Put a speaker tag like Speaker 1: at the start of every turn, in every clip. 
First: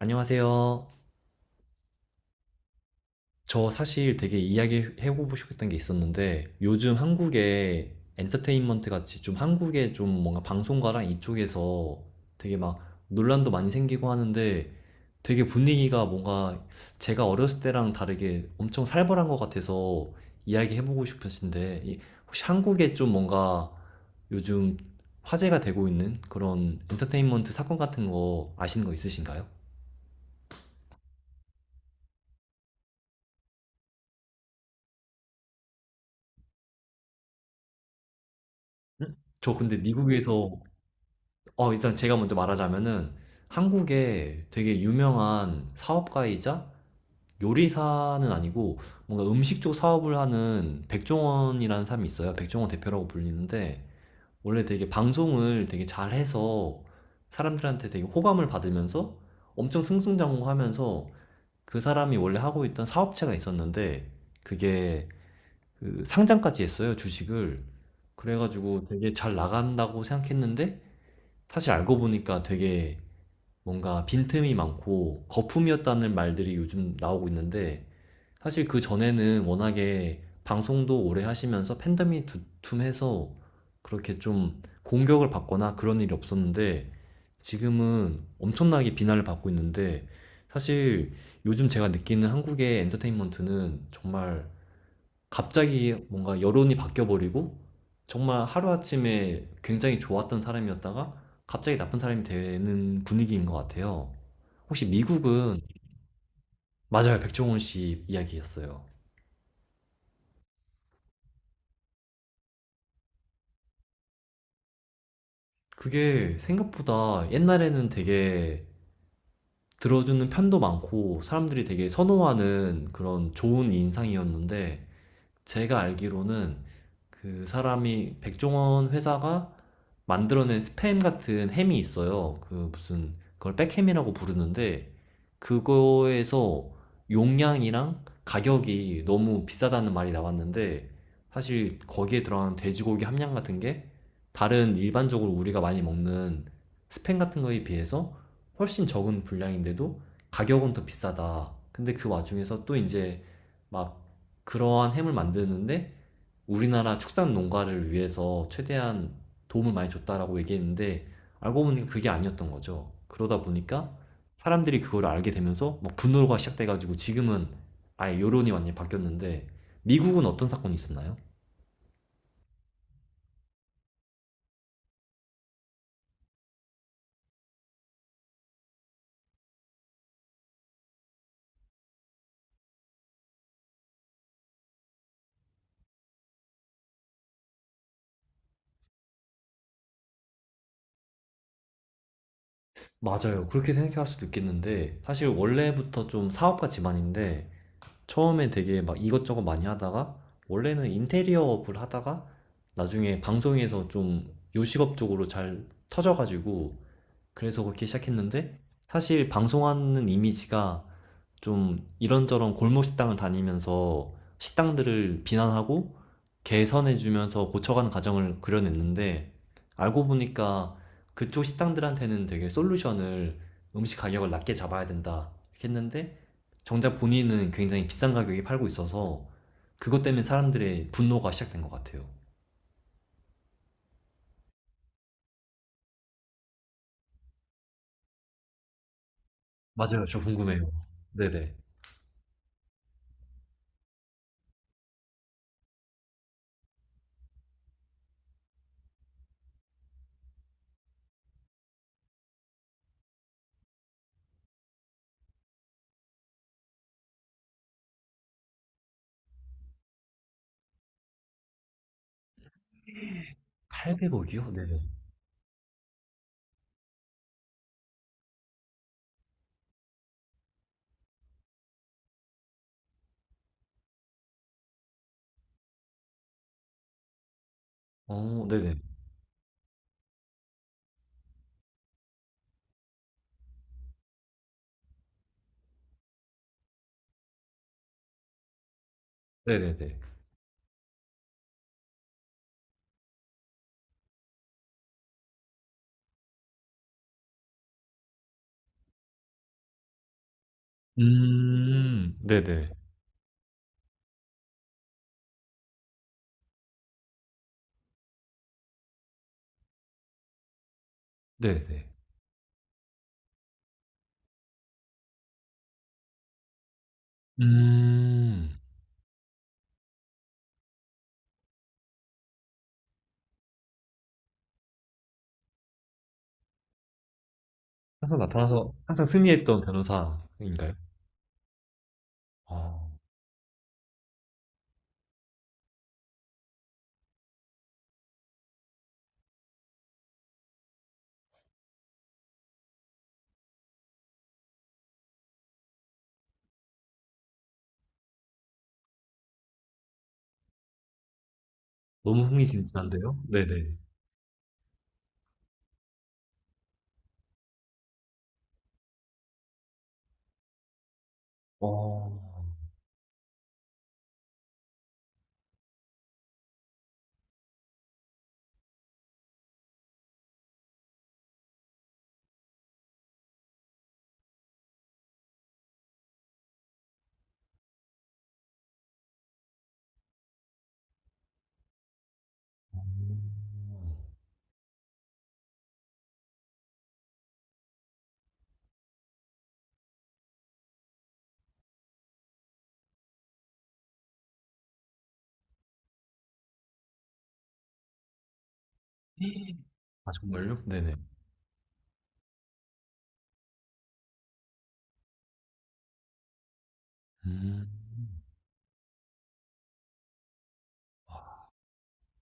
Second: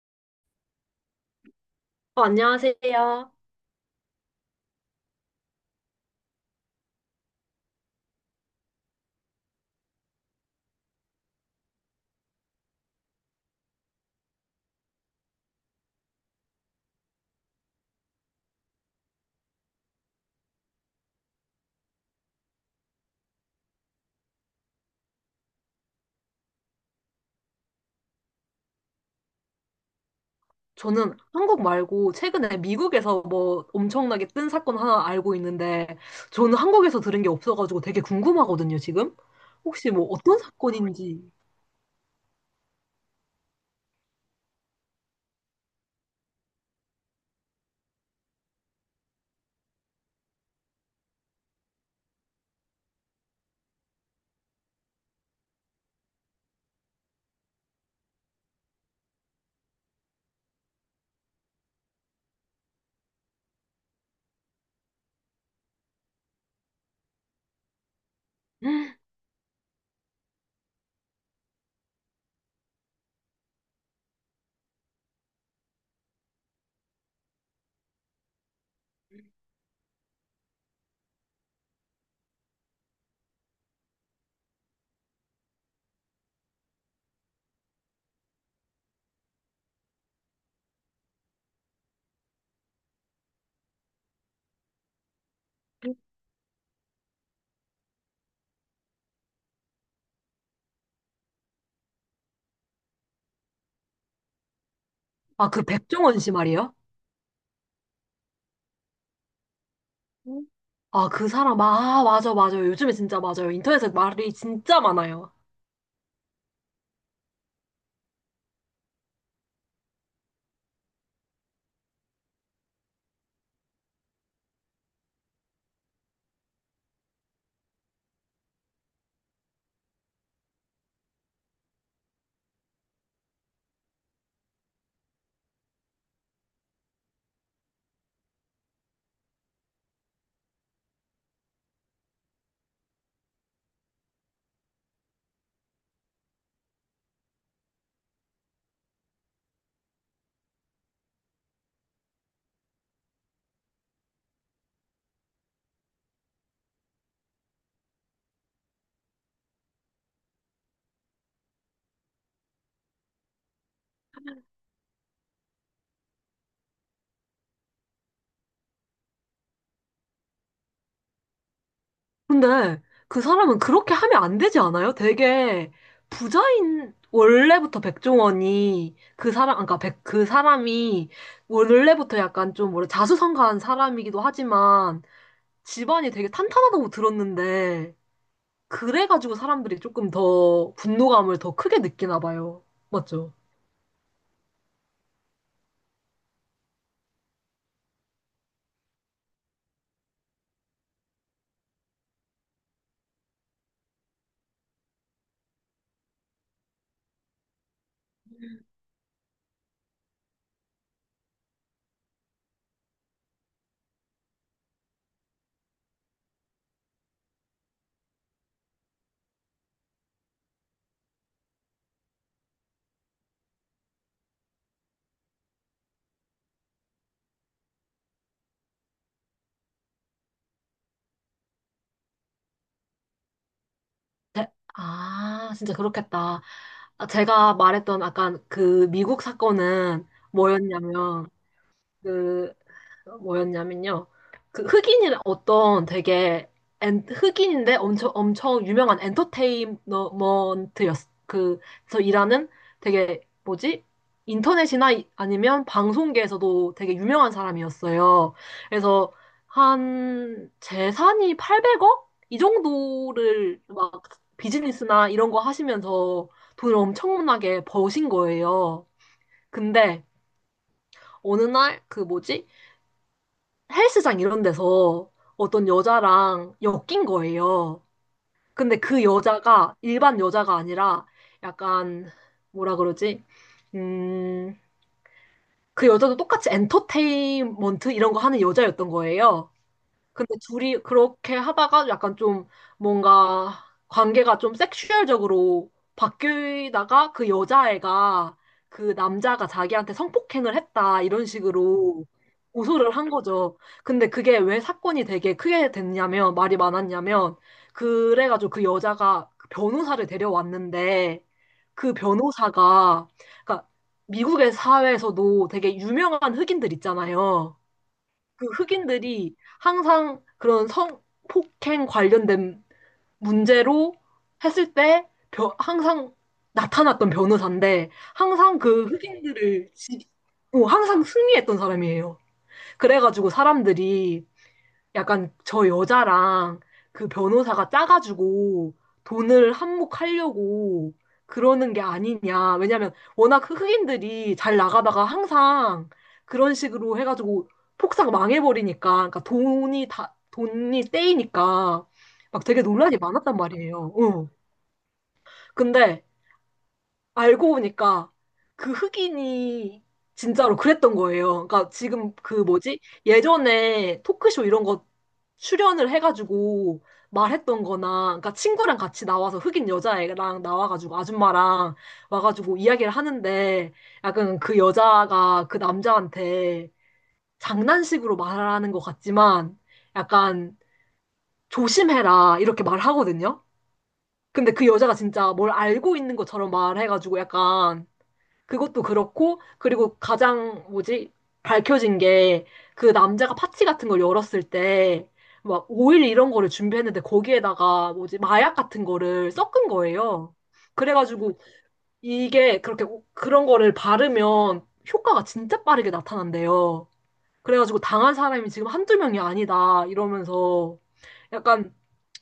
Speaker 1: 안녕하세요.
Speaker 2: 안녕하세요.
Speaker 1: 저 사실 되게 이야기해보고 싶었던 게 있었는데 요즘 한국의 엔터테인먼트 같이 좀 한국의 좀 뭔가 방송가랑 이쪽에서 되게 막 논란도 많이 생기고 하는데 되게 분위기가 뭔가 제가 어렸을 때랑 다르게 엄청 살벌한 것 같아서 이야기해보고 싶으신데 혹시 한국에 좀 뭔가 요즘 화제가 되고 있는 그런 엔터테인먼트 사건 같은 거 아시는 거 있으신가요?
Speaker 2: 저는 한국 말고 최근에 미국에서 뭐 엄청나게 뜬 사건 하나 알고 있는데 저는 한국에서 들은 게 없어가지고 되게 궁금하거든요, 지금.
Speaker 1: 저 근데
Speaker 2: 혹시 뭐 어떤
Speaker 1: 미국에서
Speaker 2: 사건인지.
Speaker 1: 어, 일단 제가 먼저 말하자면은 한국에 되게 유명한 사업가이자 요리사는 아니고 뭔가 음식 쪽 사업을 하는 백종원이라는 사람이 있어요. 백종원 대표라고 불리는데 원래 되게 방송을 되게 잘해서 사람들한테 되게 호감을 받으면서 엄청 승승장구하면서 그 사람이 원래 하고 있던 사업체가 있었는데 그게 그 상장까지 했어요, 주식을. 그래가지고 되게 잘 나간다고 생각했는데 사실 알고 보니까 되게 뭔가 빈틈이 많고 거품이었다는 말들이 요즘 나오고 있는데 사실 그 전에는 워낙에 방송도 오래 하시면서 팬덤이 두툼해서 그렇게 좀 공격을 받거나 그런 일이 없었는데 지금은 엄청나게 비난을 받고 있는데 사실 요즘 제가 느끼는 한국의 엔터테인먼트는 정말 갑자기 뭔가 여론이 바뀌어버리고 정말 하루아침에 굉장히 좋았던 사람이었다가 갑자기 나쁜 사람이 되는 분위기인 것 같아요. 혹시
Speaker 2: 아,
Speaker 1: 미국은,
Speaker 2: 그 백종원 씨 말이에요?
Speaker 1: 맞아요. 백종원 씨 이야기였어요.
Speaker 2: 아, 그 사람, 아, 맞아, 맞아요. 요즘에 진짜 맞아요. 인터넷에 말이 진짜 많아요.
Speaker 1: 그게 생각보다 옛날에는 되게 들어주는 편도 많고 사람들이 되게 선호하는 그런 좋은 인상이었는데 제가 알기로는 그 사람이 백종원 회사가 만들어낸 스팸 같은 햄이 있어요. 그 무슨 그걸 백햄이라고 부르는데 그거에서 용량이랑 가격이 너무 비싸다는 말이 나왔는데 사실 거기에 들어간 돼지고기 함량 같은 게 다른 일반적으로 우리가 많이 먹는 스팸 같은 거에 비해서 훨씬 적은 분량인데도 가격은 더 비싸다. 근데 그 와중에서 또 이제 막 그러한 햄을 만드는데 우리나라 축산 농가를 위해서 최대한 도움을 많이 줬다라고 얘기했는데 알고 보니 그게 아니었던 거죠. 그러다 보니까 사람들이 그걸 알게 되면서 막 분노가 시작돼가지고 지금은 아예 여론이 완전히 바뀌었는데 미국은 어떤 사건이 있었나요?
Speaker 2: 근데 그 사람은 그렇게 하면 안 되지 않아요? 되게 부자인 원래부터 백종원이 그 사람 그러니까 백, 그 사람이 원래부터 약간 좀 뭐래 자수성가한 사람이기도 하지만 집안이 되게 탄탄하다고 들었는데 그래가지고 사람들이 조금 더 분노감을 더 크게 느끼나 봐요. 맞죠?
Speaker 1: 맞아요. 그렇게 생각할 수도 있겠는데 사실 원래부터 좀 사업가 집안인데 처음에 되게 막 이것저것 많이 하다가 원래는 인테리어업을 하다가 나중에 방송에서 좀 요식업 쪽으로 잘 터져가지고 그래서 그렇게 시작했는데 사실 방송하는 이미지가 좀 이런저런 골목 식당을 다니면서 식당들을 비난하고 개선해주면서 고쳐가는 과정을 그려냈는데 알고 보니까 그쪽 식당들한테는 되게 솔루션을 음식 가격을 낮게 잡아야 된다 이렇게 했는데 정작 본인은 굉장히 비싼 가격에 팔고 있어서 그것 때문에 사람들의 분노가 시작된 것 같아요.
Speaker 2: 제- 아, 진짜 그렇겠다. 아, 제가 말했던 아까 그 미국
Speaker 1: 맞아요.
Speaker 2: 사건은
Speaker 1: 저 궁금해요.
Speaker 2: 뭐였냐면
Speaker 1: 네네.
Speaker 2: 그 뭐였냐면요. 그 흑인이 어떤 되게 엔, 흑인인데 엄청 엄청 유명한 엔터테인먼트였 그서 일하는 되게 뭐지? 인터넷이나 이- 아니면 방송계에서도 되게 유명한 사람이었어요. 그래서 한 재산이 800억 이 정도를 막
Speaker 1: 800억이요? 네네.
Speaker 2: 비즈니스나 이런 거 하시면서 돈을 엄청나게 버신 거예요. 근데 어느 날 그 뭐지? 헬스장 이런 데서 어떤 여자랑 엮인 거예요.
Speaker 1: 어, 네네.
Speaker 2: 근데 그 여자가 일반 여자가 아니라 약간 뭐라 그러지? 음, 그 여자도 똑같이 엔터테인먼트 이런 거 하는 여자였던 거예요.
Speaker 1: 네네네.
Speaker 2: 근데 둘이 그렇게 하다가 약간 좀 뭔가 관계가 좀 섹슈얼적으로 바뀌다가 그 여자애가 그 남자가 자기한테 성폭행을 했다 이런 식으로
Speaker 1: 네네.
Speaker 2: 고소를 한 거죠. 근데 그게 왜 사건이 되게 크게 됐냐면 말이 많았냐면 그래가지고 그 여자가 그 변호사를 데려왔는데
Speaker 1: 네네.
Speaker 2: 그 변호사가 그러니까 미국의 사회에서도 되게 유명한 흑인들 있잖아요. 그
Speaker 1: 음.
Speaker 2: 흑인들이 항상 그런 성폭행 관련된 문제로 했을 때 벼- 항상 나타났던 변호사인데
Speaker 1: 항상
Speaker 2: 항상
Speaker 1: 나타나서
Speaker 2: 그
Speaker 1: 항상 승리했던
Speaker 2: 흑인들을 지- 어,
Speaker 1: 변호사인가요?
Speaker 2: 항상 승리했던 사람이에요.
Speaker 1: 아,
Speaker 2: 그래가지고 사람들이 약간 저 여자랑 그 변호사가 짜가지고 돈을 한몫하려고 그러는 게 아니냐. 왜냐면 워낙 흑인들이 잘 나가다가 항상 그런 식으로 해가지고 폭삭 망해버리니까. 그러니까 돈이 다, 돈이 떼이니까
Speaker 1: 너무
Speaker 2: 막 되게 논란이
Speaker 1: 흥미진진한데요?
Speaker 2: 많았단
Speaker 1: 네네.
Speaker 2: 말이에요. 응. 근데 알고 보니까 그 흑인이 진짜로 그랬던 거예요. 그러니까 지금
Speaker 1: 어.
Speaker 2: 그 뭐지? 예전에 토크쇼 이런 거 출연을 해가지고 말했던 거나, 그러니까 친구랑 같이 나와서 흑인 여자애랑 나와가지고 아줌마랑 와가지고 이야기를 하는데 약간 그 여자가 그 남자한테 장난식으로 말하는 것 같지만 약간 조심해라 이렇게 말하거든요. 근데 그 여자가 진짜 뭘 알고 있는 것처럼 말해가지고 약간 그것도 그렇고, 그리고 가장 뭐지? 밝혀진 게 그 남자가 파티 같은 걸 열었을 때 막 오일 이런 거를 준비했는데 거기에다가 뭐지? 마약 같은 거를 섞은
Speaker 1: 아
Speaker 2: 거예요.
Speaker 1: 정말요? 네네.
Speaker 2: 그래가지고 이게 그렇게 오- 그런 거를 바르면 효과가 진짜 빠르게 나타난대요.
Speaker 1: 음.
Speaker 2: 그래가지고 당한 사람이 지금 한두 명이 아니다 이러면서
Speaker 1: 아,
Speaker 2: 약간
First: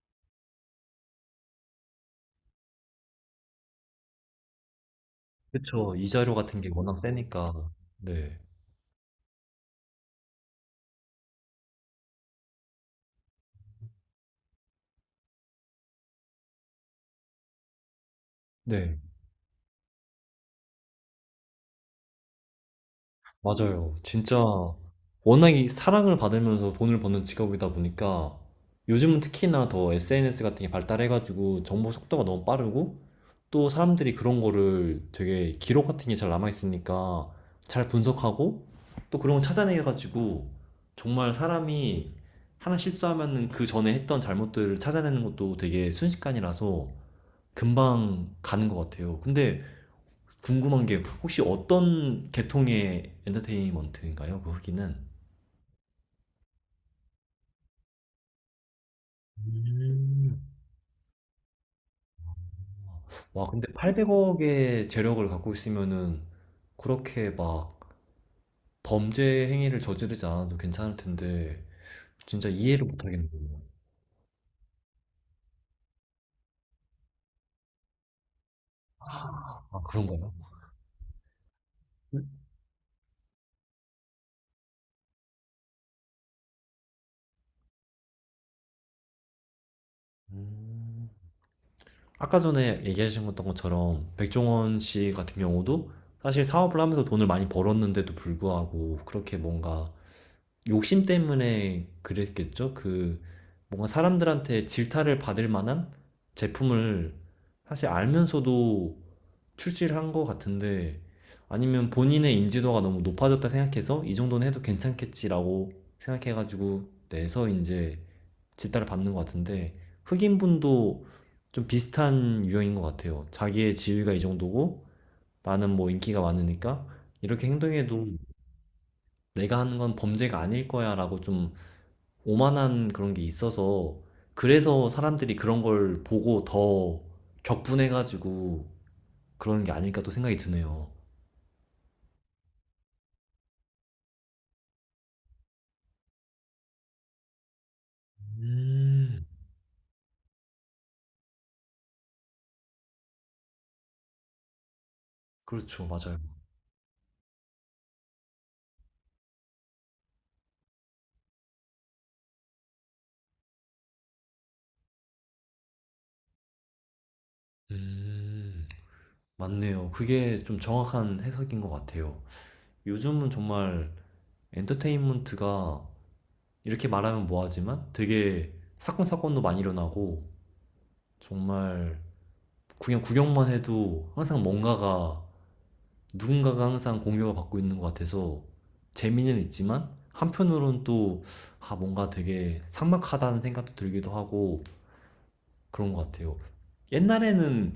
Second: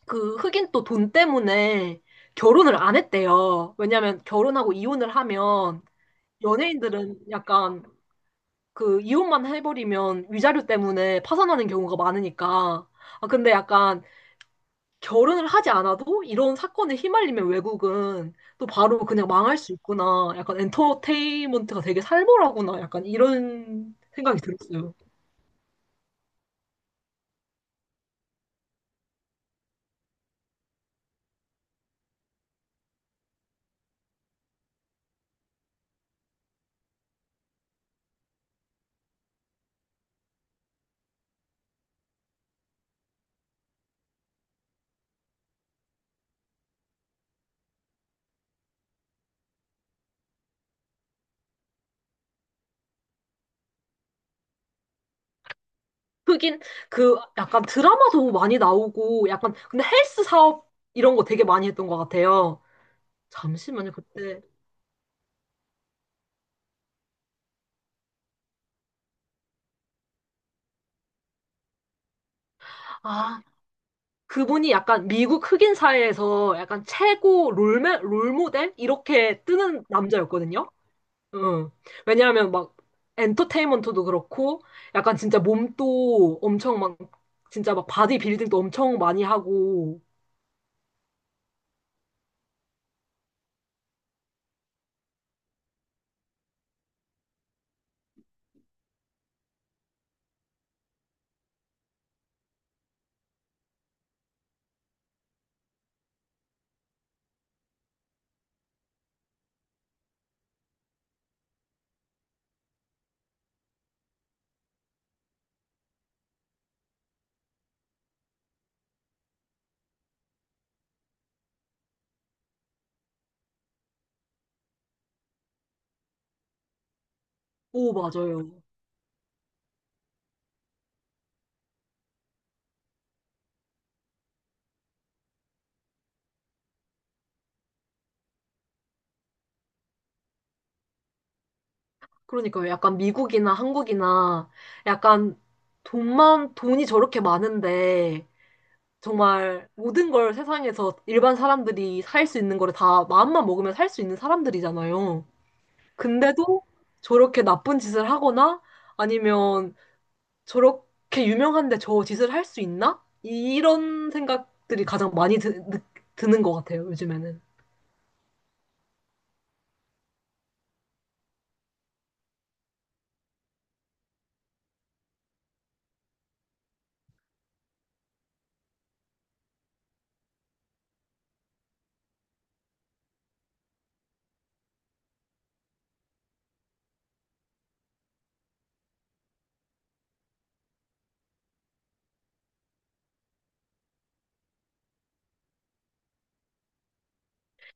Speaker 2: 그 흑인 또 돈 때문에 결혼을 안 했대요. 왜냐면 결혼하고 이혼을 하면
Speaker 1: 그쵸. 이자료 같은 게 워낙
Speaker 2: 연예인들은
Speaker 1: 세니까.
Speaker 2: 약간
Speaker 1: 네.
Speaker 2: 그 이혼만 해버리면 위자료 때문에 파산하는 경우가 많으니까. 아, 근데 약간 결혼을 하지 않아도 이런 사건에 휘말리면 외국은 또
Speaker 1: 네.
Speaker 2: 바로 그냥 망할 수 있구나. 약간 엔터테인먼트가 되게 살벌하구나. 약간 이런
Speaker 1: 맞아요. 진짜
Speaker 2: 생각이 들었어요.
Speaker 1: 워낙 이 사랑을 받으면서 돈을 버는 직업이다 보니까 요즘은 특히나 더 SNS 같은 게 발달해 가지고 정보 속도가 너무 빠르고 또 사람들이 그런 거를 되게 기록 같은 게 잘 남아있으니까 잘 분석하고 또 그런 거 찾아내가지고 정말 사람이 하나 실수하면은 그 전에 했던 잘못들을 찾아내는 것도 되게 순식간이라서 금방 가는 것 같아요. 근데 궁금한 게 혹시 어떤 계통의 엔터테인먼트인가요? 그 후기는?
Speaker 2: 흑인 그 약간 드라마도 많이 나오고 약간 근데 헬스
Speaker 1: 음.
Speaker 2: 사업 이런 거 되게 많이 했던 것 같아요.
Speaker 1: 와, 근데
Speaker 2: 잠시만요. 그때
Speaker 1: 800억의 재력을 갖고 있으면은 그렇게 막 범죄 행위를 저지르지 않아도 괜찮을 텐데 진짜 이해를 못
Speaker 2: 아
Speaker 1: 하겠네요.
Speaker 2: 그분이 약간 미국 흑인 사회에서 약간 최고 롤메, 롤모델? 이렇게
Speaker 1: 아,
Speaker 2: 뜨는
Speaker 1: 그런가요?
Speaker 2: 남자였거든요. 응. 왜냐하면 막 엔터테인먼트도 그렇고 약간 진짜 몸도 엄청 막 진짜 막 바디 빌딩도 엄청 많이 하고
Speaker 1: 음, 아까 전에 얘기하신 것던 것처럼 백종원 씨 같은 경우도 사실 사업을 하면서 돈을 많이 벌었는데도 불구하고 그렇게 뭔가 욕심 때문에 그랬겠죠? 그 뭔가 사람들한테 질타를 받을 만한 제품을 사실 알면서도 출시를 한 것 같은데 아니면 본인의 인지도가 너무 높아졌다 생각해서 이 정도는 해도 괜찮겠지라고 생각해가지고 내서 이제 질타를 받는 것 같은데 흑인분도 좀 비슷한 유형인 것 같아요. 자기의 지위가 이 정도고 나는 뭐 인기가 많으니까 이렇게
Speaker 2: 오,
Speaker 1: 행동해도
Speaker 2: 맞아요.
Speaker 1: 내가 하는 건 범죄가 아닐 거야라고 좀 오만한 그런 게 있어서 그래서 사람들이 그런 걸 보고 더 격분해가지고 그런 게 아닐까 또 생각이 드네요.
Speaker 2: 그러니까요. 약간 미국이나 한국이나 약간 돈만, 돈이 저렇게 많은데
Speaker 1: 음,
Speaker 2: 정말 모든 걸 세상에서 일반 사람들이 살 수 있는 거를 다 마음만 먹으면 살 수 있는 사람들이잖아요.
Speaker 1: 그렇죠, 맞아요.
Speaker 2: 근데도 저렇게 나쁜 짓을 하거나 아니면 저렇게 유명한데 저 짓을 할 수 있나? 이런 생각들이 가장 많이 드, 느- 드는 것 같아요, 요즘에는.
Speaker 1: 음, 맞네요. 그게 좀 정확한 해석인 것 같아요. 요즘은 정말 엔터테인먼트가 이렇게 말하면 뭐하지만 되게 사건 사건도 많이 일어나고 정말 그냥 구경만 해도 항상 뭔가가 누군가가 항상 공격을 받고 있는 것 같아서 재미는 있지만 한편으로는 또 아, 뭔가 되게 삭막하다는 생각도 들기도 하고 그런 것 같아요. 옛날에는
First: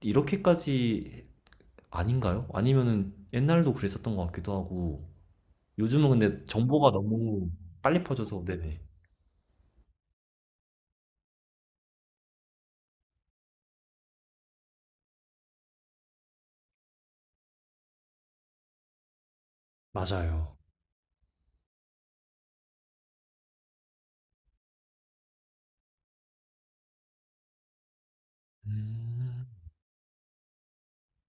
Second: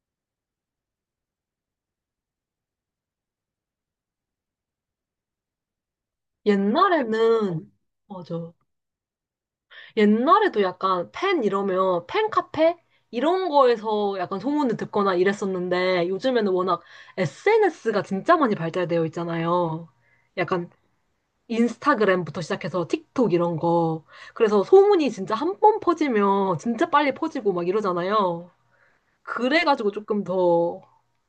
Speaker 1: 이렇게까지 아닌가요? 아니면은 옛날도 그랬었던 것 같기도 하고 요즘은 근데 정보가 너무
Speaker 2: 옛날에는,
Speaker 1: 빨리 퍼져서
Speaker 2: 맞아.
Speaker 1: 네네.
Speaker 2: 옛날에도 약간 팬 이러면 팬카페? 이런 거에서 약간 소문을 듣거나 이랬었는데 요즘에는 워낙 SNS가 진짜 많이 발달되어 있잖아요.
Speaker 1: 맞아요.
Speaker 2: 약간 인스타그램부터 시작해서 틱톡 이런 거. 그래서 소문이 진짜 한 번 퍼지면 진짜 빨리 퍼지고 막 이러잖아요.
Speaker 1: 음,
Speaker 2: 그래가지고 조금 더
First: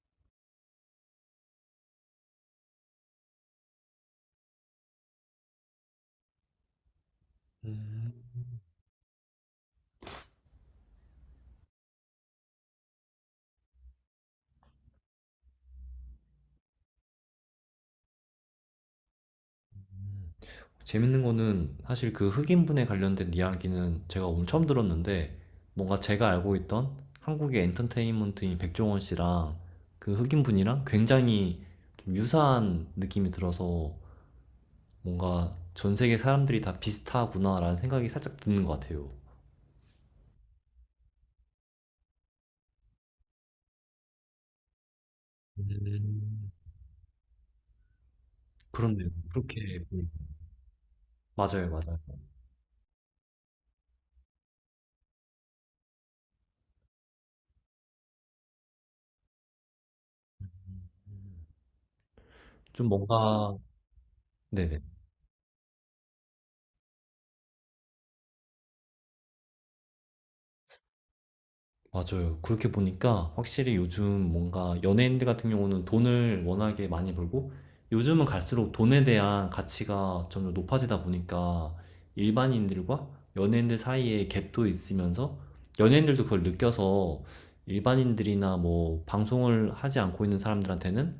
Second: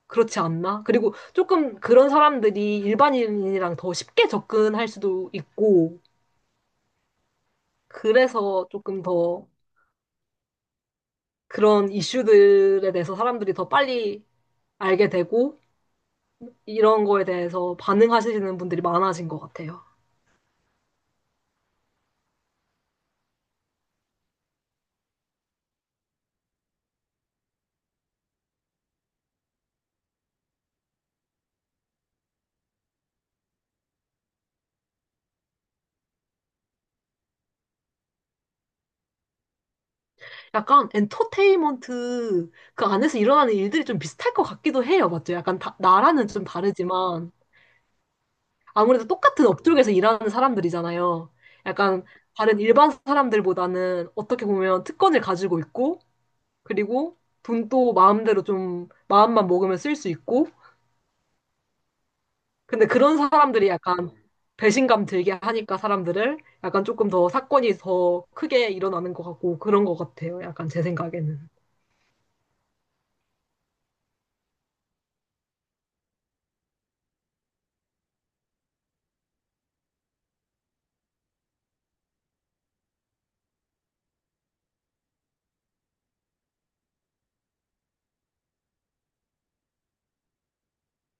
Speaker 2: 그렇지 않나? 그리고 조금 그런 사람들이 일반인이랑 더 쉽게 접근할 수도 있고,
Speaker 1: 음.
Speaker 2: 그래서 조금 더 그런 이슈들에 대해서 사람들이 더 빨리 알게 되고, 이런 거에 대해서 반응하시는 분들이 많아진 것 같아요.
Speaker 1: 재밌는 거는 사실 그 흑인분에 관련된 이야기는 제가 오늘 처음 들었는데 뭔가 제가 알고 있던 한국의 엔터테인먼트인 백종원 씨랑 그 흑인분이랑 굉장히 좀 유사한 느낌이 들어서 뭔가 전 세계 사람들이 다 비슷하구나라는 생각이 살짝 드는 것 같아요.
Speaker 2: 약간 엔터테인먼트 그 안에서 일어나는 일들이 좀 비슷할 것 같기도 해요. 맞죠? 약간 다- 나라는 좀
Speaker 1: 음,
Speaker 2: 다르지만 아무래도
Speaker 1: 그렇네요.
Speaker 2: 똑같은
Speaker 1: 그렇게
Speaker 2: 업종에서
Speaker 1: 보이
Speaker 2: 일하는 사람들이잖아요.
Speaker 1: 맞아요, 맞아요.
Speaker 2: 약간 다른 일반 사람들보다는 어떻게 보면 특권을 가지고 있고 그리고 돈도 마음대로 좀 마음만 먹으면 쓸 수 있고 근데
Speaker 1: 좀
Speaker 2: 그런
Speaker 1: 뭔가,
Speaker 2: 사람들이 약간
Speaker 1: 네네.
Speaker 2: 배신감 들게 하니까 사람들을 약간 조금 더 사건이 더 크게 일어나는 것 같고 그런 것 같아요. 약간 제 생각에는.
Speaker 1: 맞아요. 그렇게 보니까 확실히 요즘 뭔가 연예인들 같은 경우는 돈을 워낙에 많이 벌고 요즘은 갈수록 돈에 대한 가치가 점점 높아지다 보니까 일반인들과 연예인들 사이에 갭도 있으면서 연예인들도 그걸 느껴서 일반인들이나 뭐 방송을 하지 않고 있는 사람들한테는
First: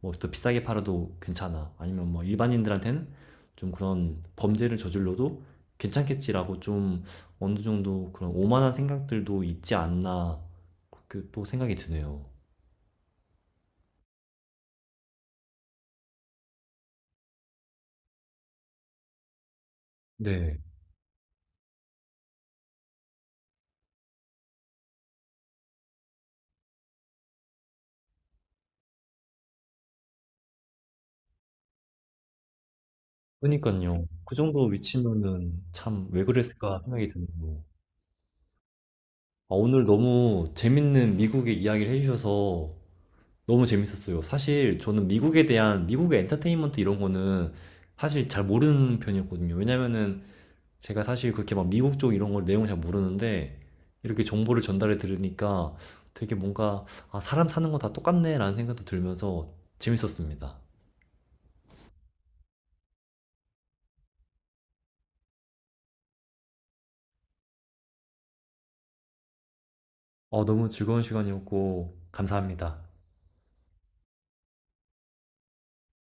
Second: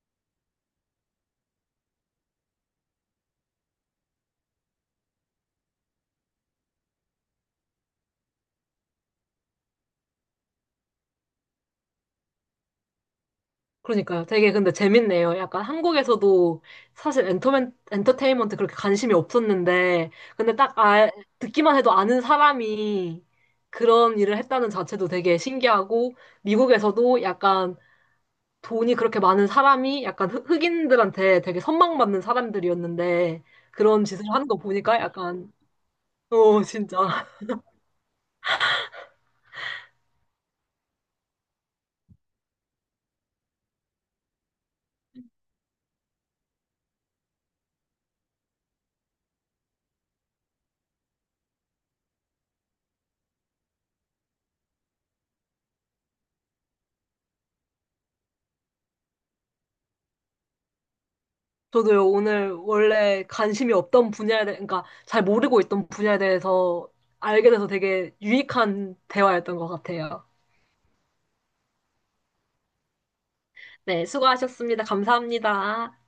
Speaker 1: 뭐 더 비싸게 팔아도 괜찮아. 아니면 뭐 일반인들한테는 좀 그런 범죄를 저질러도 괜찮겠지라고 좀 어느 정도 그런 오만한 생각들도 있지 않나 그렇게 또 생각이 드네요.
Speaker 2: 그러니까요. 되게 근데 재밌네요. 약간 한국에서도 사실 엔터맨, 엔터테인먼트 그렇게 관심이 없었는데, 근데
Speaker 1: 네.
Speaker 2: 딱 아, 듣기만 해도 아는 사람이 그런 일을 했다는 자체도 되게 신기하고, 미국에서도 약간 돈이 그렇게 많은 사람이 약간 흑, 흑인들한테 되게 선망받는 사람들이었는데, 그런
Speaker 1: 그니깐요.
Speaker 2: 짓을
Speaker 1: 그
Speaker 2: 하는 거
Speaker 1: 정도
Speaker 2: 보니까 약간,
Speaker 1: 위치면은 참 '왜
Speaker 2: 어,
Speaker 1: 그랬을까.' 생각이
Speaker 2: 진짜.
Speaker 1: 드네요. 아 오늘 너무 재밌는 미국의 이야기를 해 주셔서 너무 재밌었어요. 사실 저는 미국에 대한 미국의 엔터테인먼트 이런 거는 사실 잘 모르는 편이었거든요. 왜냐면은 제가 사실 그렇게 막 미국 쪽 이런 걸 내용을 잘 모르는데 이렇게 정보를 전달해 들으니까 되게 뭔가 아, 사람 사는 거 다 똑같네 라는 생각도 들면서 재밌었습니다.
Speaker 2: 저도요, 오늘 원래 관심이 없던 분야에 대해, 그러니까 잘 모르고 있던 분야에 대해서 알게 돼서 되게 유익한 대화였던 것 같아요.
Speaker 1: 어, 너무 즐거운 시간이었고 감사합니다.
Speaker 2: 네, 수고하셨습니다. 감사합니다.